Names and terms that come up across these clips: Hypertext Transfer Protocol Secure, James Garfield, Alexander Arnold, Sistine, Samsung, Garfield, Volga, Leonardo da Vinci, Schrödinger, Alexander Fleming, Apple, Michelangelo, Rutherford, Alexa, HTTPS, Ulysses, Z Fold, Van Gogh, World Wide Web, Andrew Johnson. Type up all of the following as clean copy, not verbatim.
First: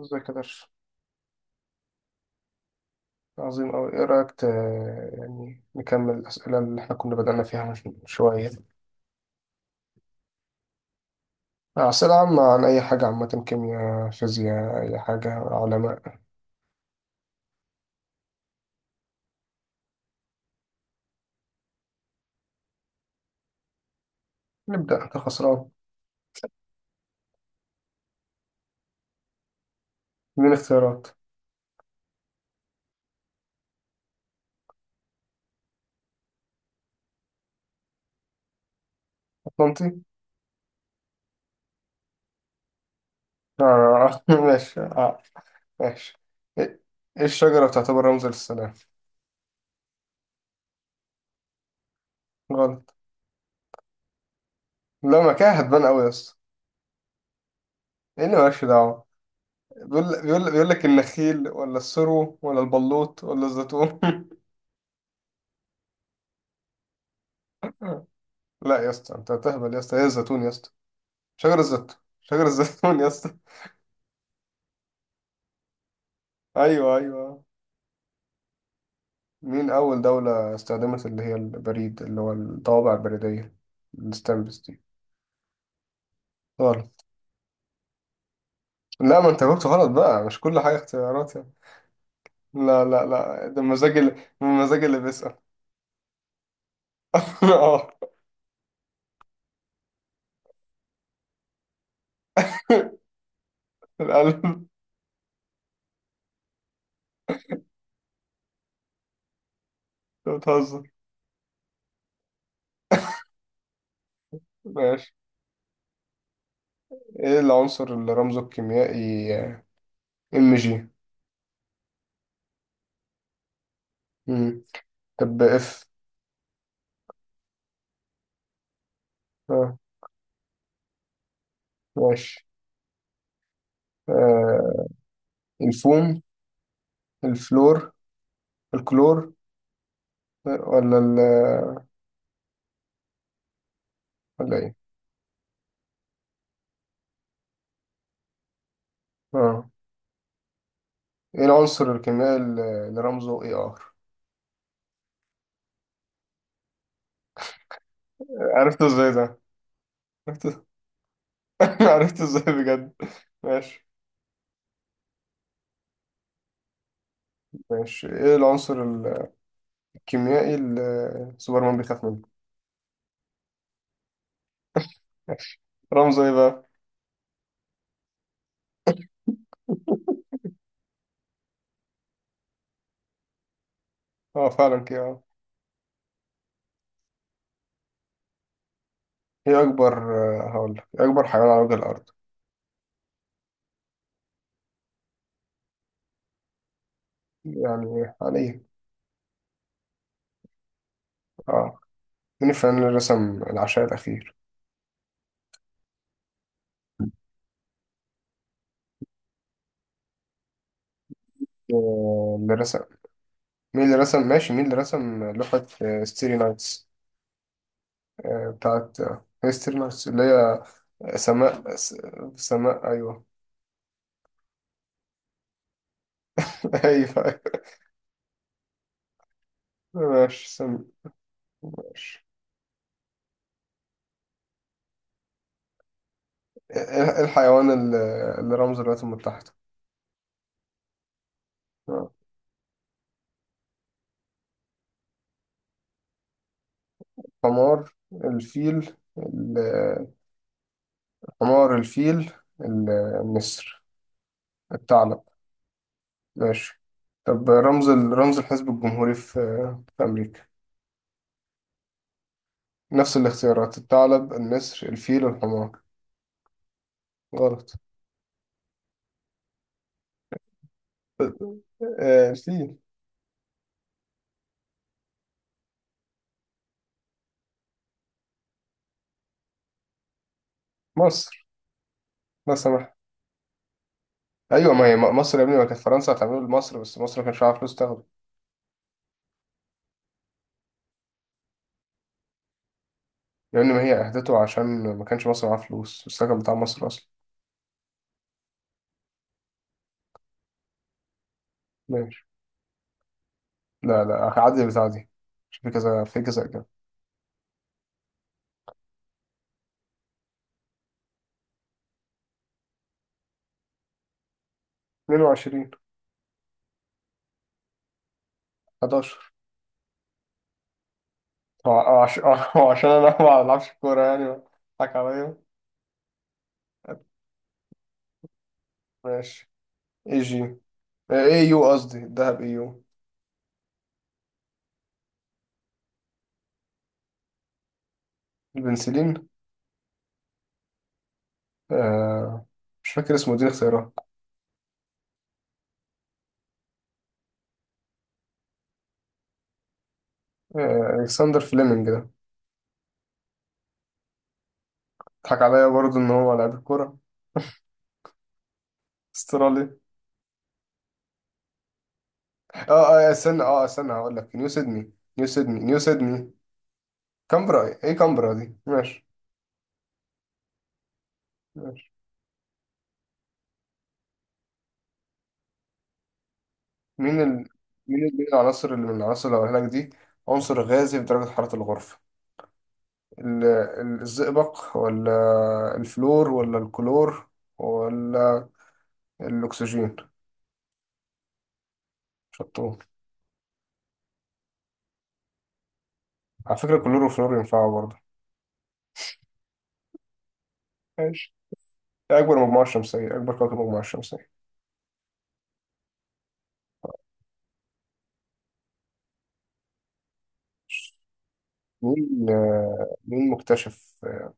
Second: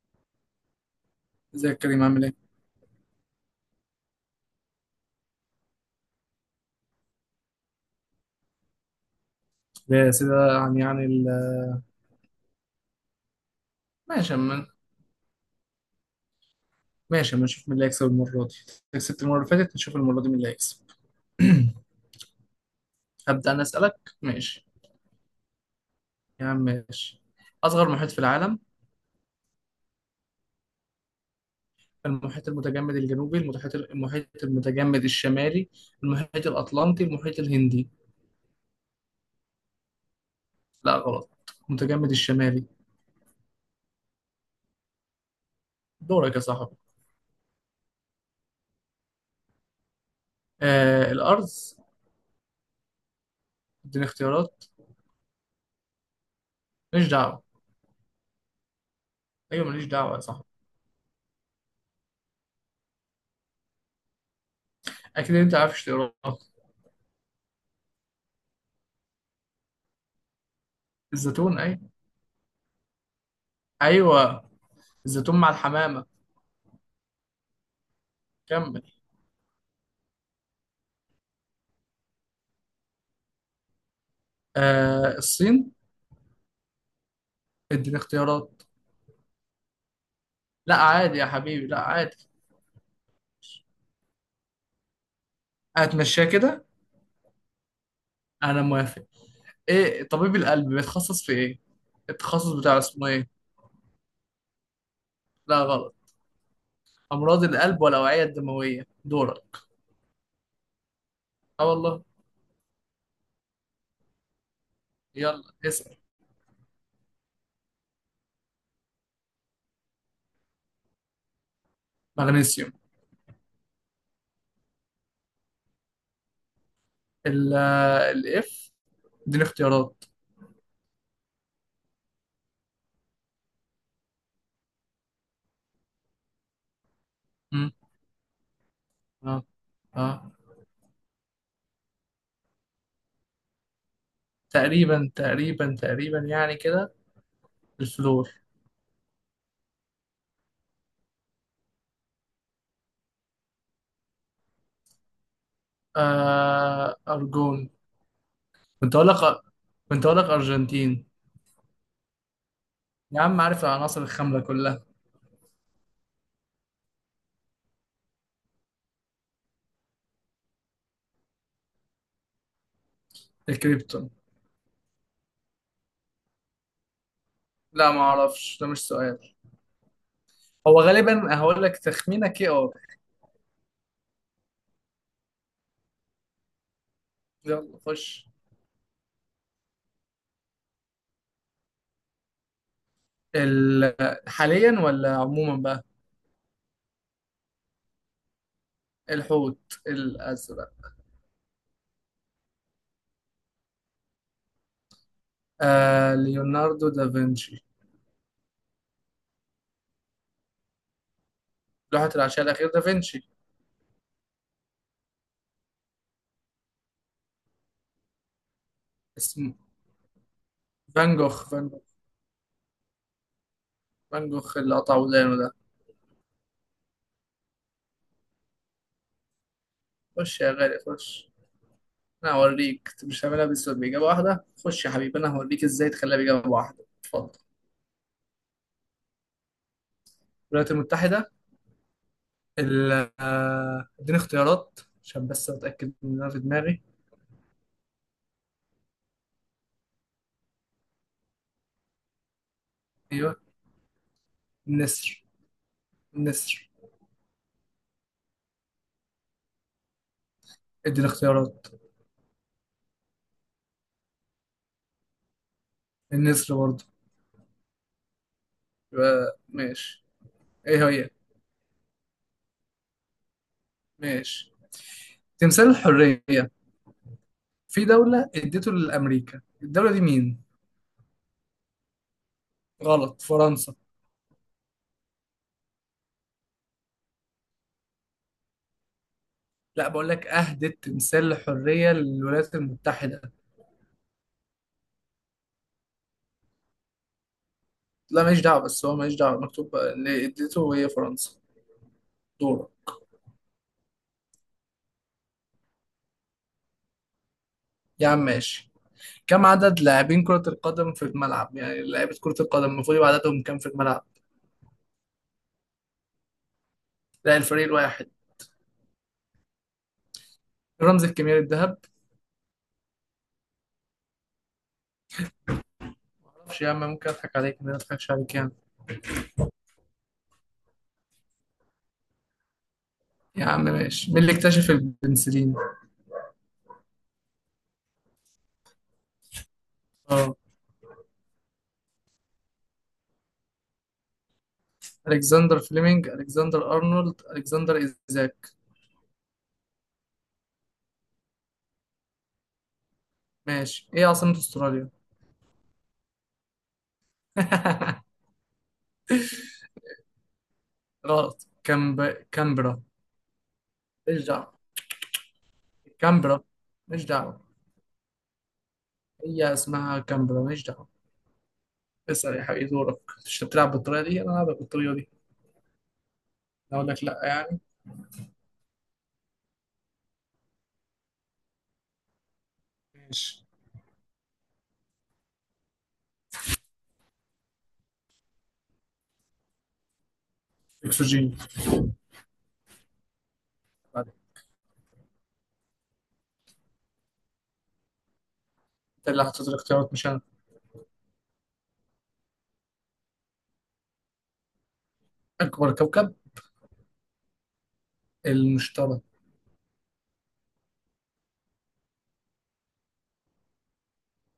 ازيك يا درش. ازيك يا كريم، عامل ايه؟ عظيم أوي. إيه رأيك يعني نكمل الأسئلة اللي إحنا كنا بدأنا فيها من شوية. يا سيدي. عن يعني أسئلة عامة عن أي حاجة، عامة، كيمياء، ماشي. اما فيزياء، أي حاجة، علماء. ماشي اما نشوف مين اللي هيكسب المرة دي. كسبت المرة اللي فاتت، نشوف المرة دي مين اللي هيكسب. هبدأ أنا أسألك. ماشي. نبدأ. أنت خسران. يا عم ماشي. أصغر محيط في العالم: من اختيارات. المحيط المتجمد الجنوبي، المحيط المتجمد الشمالي، المحيط الأطلنطي، المحيط الهندي. أطلنطي. لا غلط، المتجمد الشمالي. آه. ماشي. آه. ماشي. دورك يا صاحبي. إيه، إيه الشجرة بتعتبر رمز للسلام؟ آه الأرض. غلط. اديني اختيارات. لا، ما كده هتبان أوي يا اسطى. ماليش دعوة. إيه اللي مالكش دعوة؟ أيوة ماليش دعوة يا بيقول صاحبي. بيقول بيقول لك النخيل ولا السرو ولا البلوط ولا الزيتون؟ أكيد أنت عارف اختيارات. لا يا اسطى، أنت هتهبل يا اسطى. إيه الزيتون يا اسطى. شجر الزيتون الزيتون. أيوة. شجر الزيتون يا اسطى. أيوة الزيتون مع الحمامة. ايوه، ايوه. كمل. مين اول دولة استخدمت اللي هي البريد، اللي هو الطوابع البريدية، الستامبس دي؟ آه الصين. غلط. اديني اختيارات. لا، ما انت جاوبت غلط بقى، مش كل لا حاجة عادي يا اختيارات يعني. حبيبي، لا عادي. لا لا لا، ده مزاج اللي، مزاج اللي بيسأل. هتمشيها كده؟ اه. انا موافق. ايه طبيب القلب بيتخصص في ايه؟ التخصص بتاعه اسمه ايه؟ القلب. لا غلط، امراض القلب والاوعية الدموية. دورك. انت بتهزر. اه والله. ماشي. يلا اسأل. ايه العنصر اللي رمزه الكيميائي ام جي؟ مغنيسيوم. مم. طب اف. ال الاف. اديني اه. اختيارات. ماشي. آه. الفوم. مم. الفلور. الكلور. اه اه. آه، ولا ولا ايه؟ تقريبا تقريبا تقريبا يعني كده. الفلور. اه. ايه العنصر الكيميائي اللي رمزه اي ار؟ آه ارجون. عرفته كنت اقول ازاي لك ده؟ كنت اقول لك عرفته. ارجنتين. عرفته ازاي بجد؟ يا عم عارف ماشي. العناصر الخاملة كلها. ماشي، ايه العنصر الكيميائي اللي سوبرمان بيخاف منه؟ الكريبتون. رمزه ايه بقى؟ لا ما اعرفش، ده مش سؤال. هو غالبا هقول لك تخمينه كي ار. اه، فعلا كده، اه. يلا خش. ايه اكبر، هقول لك، إيه اكبر حيوان على وجه الارض؟ ال... حاليا ولا عموما بقى؟ يعني حاليا. الحوت الازرق. اه. مين الفنان اللي رسم العشاء الاخير؟ آه ليوناردو دافنشي. لوحة العشاء اللي الاخير رسم. دافنشي. مين اللي رسم، ماشي، مين اللي رسم لوحة ستيري نايتس، بتاعت اسمه هيستري نايتس اللي هي فان جوخ فان سماء جوخ سماء، أيوه. فان جوخ اللي قطع ودانه ده. أيوه. خش ماشي، يا غالي سماء. خش. ماشي. انا هوريك، انت مش هعملها بس باجابه واحده. خش يا حبيبي، انا هوريك ازاي تخليها باجابه إيه، واحده. إيه اتفضل. الحيوان اللي رمز الولايات المتحدة؟ الولايات المتحده. آه. ال- اديني اختيارات عشان بس اتاكد ان انا في دماغي. حمار، الفيل، حمار الفيل، ال- ايوه. النسر، الثعلب. النسر. النسر. ماشي. طب رمز رمز الحزب الجمهوري في في أمريكا. اديني اختيارات. نفس الاختيارات: الثعلب، النسر، الفيل، الحمار. النسر برضه. غلط. يبقى ماشي. ايه هي. الفيل. ماشي. تمثال الحريه في دوله اديته لامريكا، الدوله دي مين؟ مصر. لا سمح. غلط، فرنسا. أيوة، ما هي مصر يا ابني، ما كانت فرنسا هتعمله لمصر، بس مصر ما كانش عارف فلوس تاخده. لا بقول لك، اهدت تمثال الحريه للولايات المتحده. لأن ما هي أهدته عشان ما كانش مصر معاه فلوس، السكن بتاع مصر أصلا. لا ماليش دعوه، بس هو ماليش دعوه، مكتوب اللي اديته هي فرنسا. ماشي. دورة. لا لا، هعدي البتاع دي عشان في كذا، في كذا كده. يا عم ماشي. كم عدد لاعبين كرة القدم في الملعب؟ يعني لعيبة كرة القدم المفروض يبقى عددهم كام في الملعب؟ 22. لا الفريق الواحد. 11. الرمز الكيميائي هو الذهب. هو عش- هو عشان أنا ما بلعبش كورة يعني، بضحك عليا. معرفش يا عم، ممكن اضحك عليك؟ أنا ما اضحكش عليك يعني. ماشي. اي جي. اي يو، قصدي الذهب اي يو. يا عم ماشي. مين اللي اكتشف البنسلين؟ البنسلين. اه. آه، مش فاكر اسمه، دي اختيارات. الكسندر فليمنج، الكسندر ارنولد، الكسندر ايزاك. آه، الكسندر فليمنج ده. ماشي. ايه عاصمة استراليا؟ ضحك عليا برضه ان هو لعيب الكوره. استرالي. غلط. اه. كامبرا. اه استنى، اه استنى، هقول مش لك نيو دعوة. سيدني. نيو سيدني. نيو سيدني. كامبرا. مش دعوة. كامبرا؟ ايه، إيه كامبرا دي؟ ماشي. هي اسمها كامبرا. مش دعوة. ماشي. اسأل يا حبيبي، دورك. مش بتلعب بالطريقة دي، انا هلعبك بالطريقة دي. أنا اقول لك لا مين يعني. مين مين العناصر، اللي من العناصر اللي هقولها لك دي عنصر غازي في درجة حرارة الغرفة؟ ماشي. الزئبق ولا الفلور ولا الكلور، ولا الأكسجين؟ اكسجين. شطور. بعد- على فكرة الكلور والفلور ينفعوا برضه. انت اللي حطيت الاختيارات مش انا. ماشي. إيه أكبر مجموعة شمسية، أكبر كوكب مجموعة شمسية؟ اكبر كوكب، المشتري. مين، مين مكتشف،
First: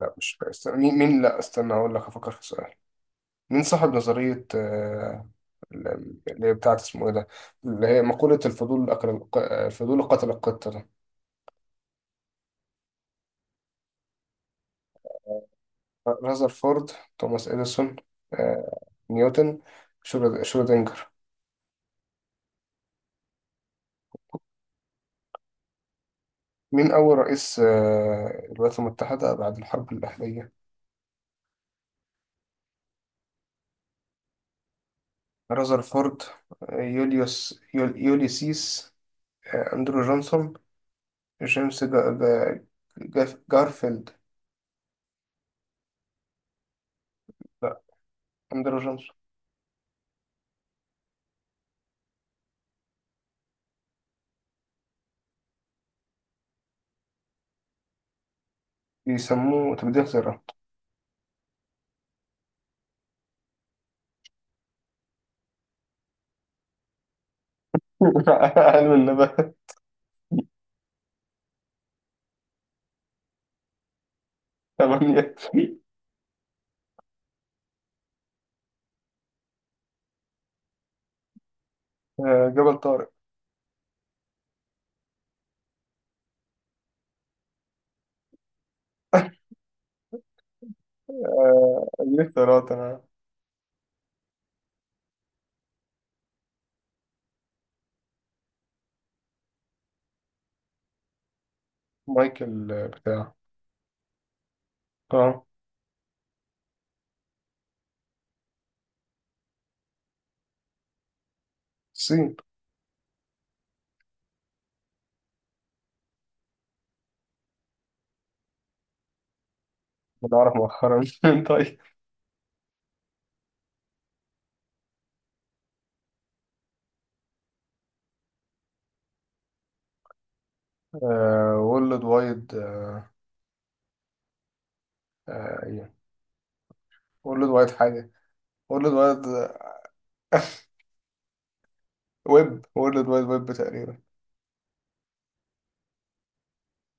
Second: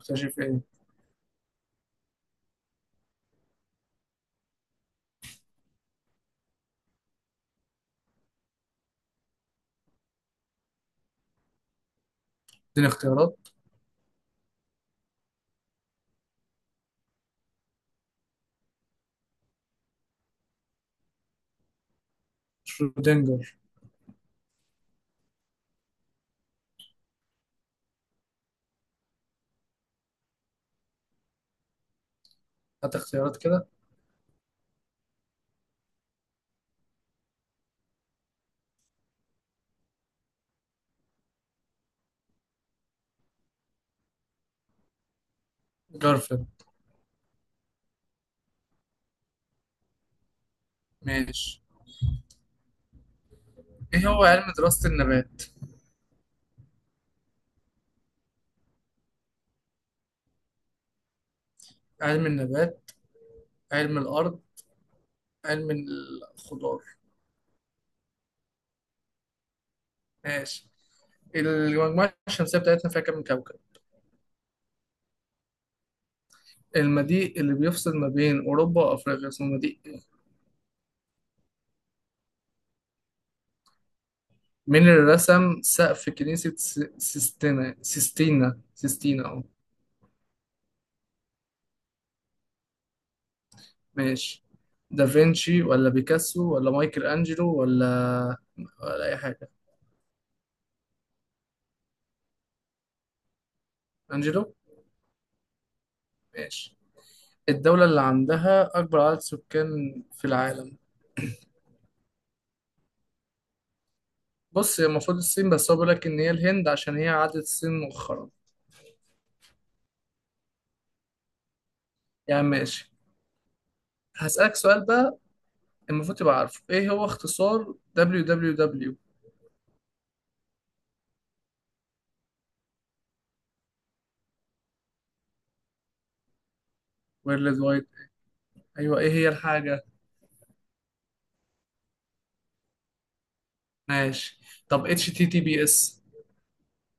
لا مش، ايه؟ استنى. مين لا استنى، هقول لك، أفكر في سؤال. مين صاحب نظرية اللي هي بتاعت اسمه ايه ده، اللي هي مقولة الفضول أكل، الفضول قتل القطة ده؟ اديني اختيارات. رذرفورد، توماس إديسون، آه، نيوتن، شرودنجر. شرودنجر. مين أول رئيس الولايات المتحدة بعد الحرب الأهلية؟ هات اختيارات كده. رذرفورد، يوليوس يوليسيس، أندرو جونسون، جيمس جارفيلد. جارفيلد. لا، أندرو جونسون. ماشي. ايه هو علم دراسة النبات؟ بيسموه تبديل ذرة. علم النبات، علم الارض، علم الخضار. علم النبات. ماشي. المجموعة الشمسية بتاعتنا فيها كام كوكب؟ ثمانية. المضيق اللي بيفصل ما بين أوروبا وأفريقيا اسمه مضيق إيه؟ جبل طارق. مين اللي رسم سقف كنيسة سيستينا سيستينا سيستينا؟ دي اختيارات أنا. ماشي. دافنشي ولا بيكاسو ولا مايكل أنجلو ولا ولا أي حاجة؟ مايكل بتاع. أنجلو. اه. ماشي. الدولة اللي عندها أكبر عدد سكان في العالم. الصين. بص هي المفروض الصين، بس هو بيقول لك إن هي الهند عشان هي عدت الصين مؤخرا. أنا أعرف مؤخرا. طيب. يعني ماشي. هسألك سؤال بقى. المفروض تبقى عارفه إيه هو اختصار www؟ وورلد وايد إيه، وورلد World وايد Wide. حاجة. وورلد أيوه، إيه وايد هي الحاجة. ويب. وورلد وايد ويب تقريبا. ماشي. طب HTTPS؟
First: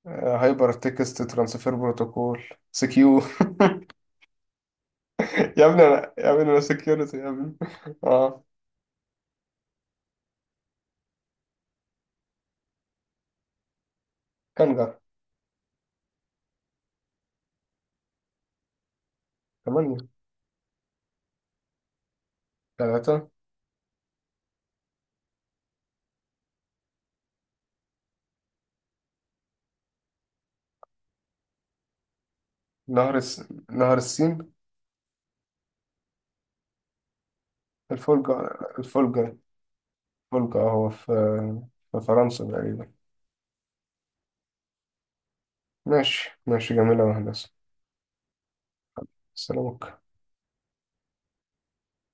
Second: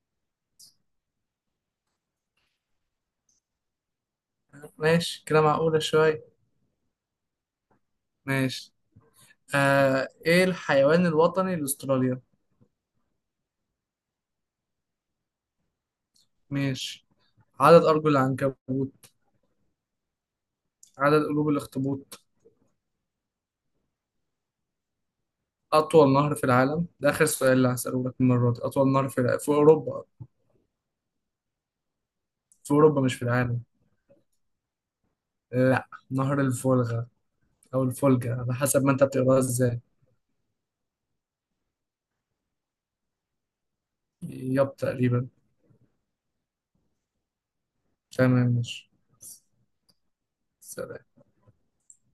هايبر تكست ترانسفير بروتوكول سكيور. ماشي كده، يا معقولة ابني أنا، شوية. يا ابني أنا سكيورتي يا ابني. اه. ماشي. آه إيه الحيوان الوطني لأستراليا؟ كانجر. ماشي. عدد أرجل العنكبوت. ثمانية. عدد قلوب الأخطبوط. ثلاثة. أطول نهر في العالم، ده آخر سؤال اللي هسأله لك المرة دي. أطول نهر في في أوروبا. في أوروبا نهر مش في العالم. نهر السين. لا نهر الفولغا، أو الفولجا على الفولجر، حسب ما أنت الفولجر. بتقراها إزاي. فولكا، هو في في فرنسا تقريبا. ياب تقريبا. ماشي، ماشي، جميلة يا هندسة. تمام ماشي. سلامك. سلام.